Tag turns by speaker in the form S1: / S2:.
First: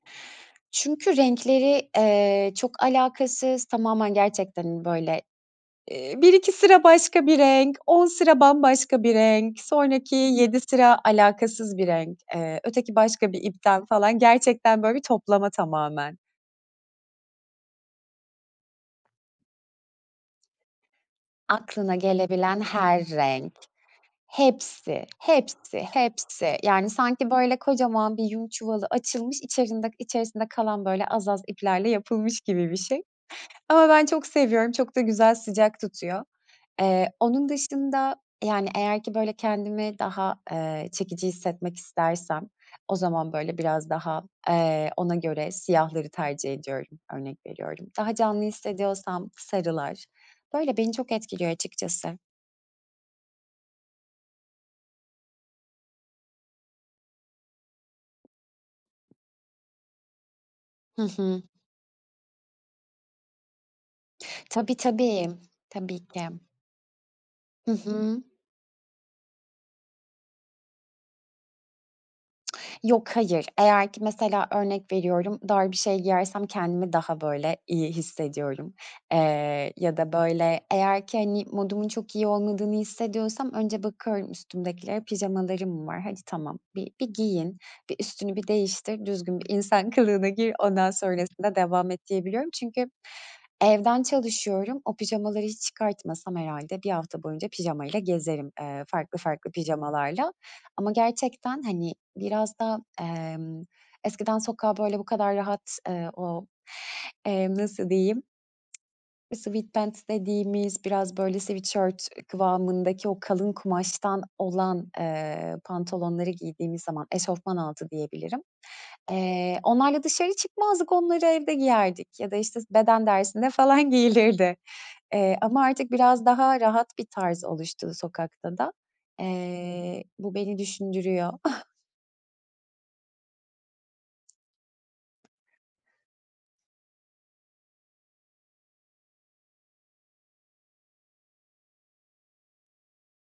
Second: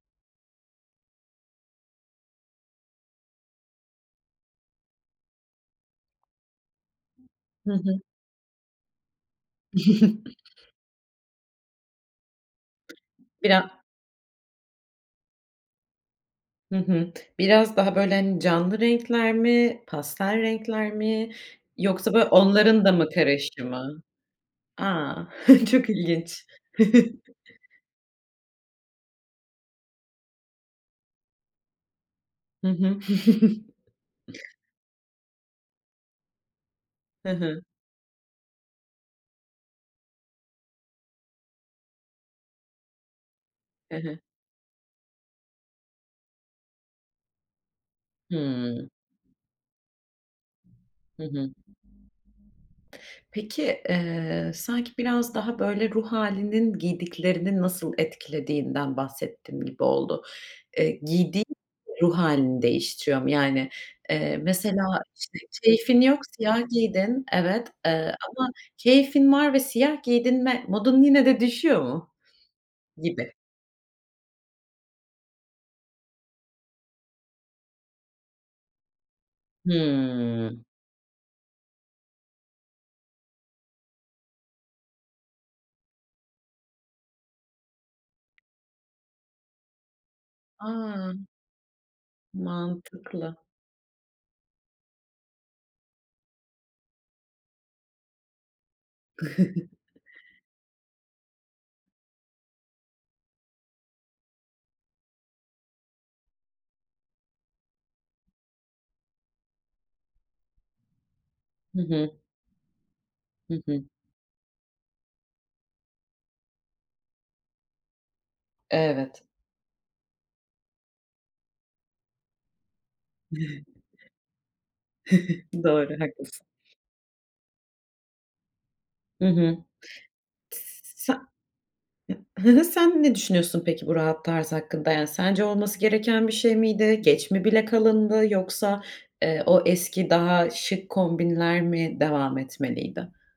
S1: Çünkü renkleri, eee, çok alakasız tamamen gerçekten, hani, böyle, iii, 1-2 sıra başka bir
S2: Hı
S1: renk,
S2: hı.
S1: 10 sıra bambaşka bir renk, sonraki 7 sıra alakasız bir renk, eee, öteki başka bir
S2: Bira
S1: ipten falan gerçekten böyle bir toplama tamamen.
S2: Hı hı. Biraz daha böyle, hani, canlı renkler mi, pastel renkler mi
S1: Aklına
S2: yoksa böyle
S1: gelebilen
S2: onların da
S1: her
S2: mı
S1: renk,
S2: karışımı?
S1: hepsi,
S2: A,
S1: hepsi,
S2: çok ilginç.
S1: hepsi, yani, sanki, böyle, kocaman bir yün çuvalı açılmış, içerinde içersinde kalan böyle az az iplerle yapılmış
S2: Hı
S1: gibi bir
S2: hı.
S1: şey. Ama ben çok seviyorum, çok da güzel sıcak tutuyor. Eee,
S2: Hı
S1: onun
S2: hı.
S1: dışında, yani, eğer ki böyle, kendimi daha, eee, çekici hissetmek istersem o zaman, böyle, biraz
S2: Hı hı.
S1: daha, eee, ona göre siyahları tercih ediyorum. Örnek veriyorum. Daha canlı
S2: Hımm.
S1: hissediyorsam sarılar. Böyle beni çok
S2: Hı hı.
S1: etkiliyor açıkçası.
S2: Peki, eee, sanki biraz daha böyle ruh hâlinin giydiklerini nasıl etkilediğinden bahsettin gibi oldu. Eee,
S1: Hı hı.
S2: giydiğin ruh hâlini değiştiriyor mu? Yani, eee,
S1: Tabii,
S2: mesela,
S1: tabii,
S2: işte, keyfin
S1: tabii
S2: yok,
S1: ki.
S2: siyah giydin, evet,
S1: Hı
S2: eee,
S1: hı.
S2: ama keyfin var ve siyah giydin ve modun yine de düşüyor mu?
S1: Yok
S2: Gibi.
S1: hayır. Eğer ki, mesela, örnek veriyorum, dar bir şey giyersem kendimi daha böyle iyi hissediyorum. Eee, ya da böyle,
S2: Hımm.
S1: eğer ki hani, modumun çok iyi olmadığını hissediyorsam önce bakıyorum üstümdekilere, pijamalarım var, hadi tamam, bir bir giyin, bir üstünü bir değiştir, düzgün bir insan kılığına gir, ondan
S2: A!
S1: sonrasında devam et diyebiliyorum çünkü
S2: Mantıklı.
S1: evden çalışıyorum, o pijamaları hiç çıkartmasam herhâlde 1 hafta boyunca pijamayla gezerim, eee, farklı farklı pijamalarla ama gerçekten, hani, biraz da, emm, eskiden sokağa böyle bu kadar rahat, eee, o, emm, nasıl diyeyim? Sweatpants dediğimiz biraz böyle
S2: Hı
S1: sweatshirt
S2: hı.
S1: kıvamındaki o kalın
S2: Hı hı.
S1: kumaştan olan, eee, pantolonları giydiğimiz zaman, eşofman altı diyebilirim.
S2: Evet.
S1: Eee, onlarla dışarı çıkmazdık, onları evde giyerdik ya da işte, s beden dersinde falan giyilirdi, eee, ama artık
S2: Doğru,
S1: biraz
S2: haklısın.
S1: daha rahat bir tarz oluştu sokakta da.
S2: Hı hı.
S1: Eee, bu beni
S2: Tıs sa
S1: düşündürüyor.
S2: [unintelligible] Sen ne düşünüyorsun peki bu rahat tarz hakkında, yani, sence olması gereken bir şey miydi? Geç mi bile kalındı yoksa, eee, o eski daha şık kombinler mi devam etmeliydi?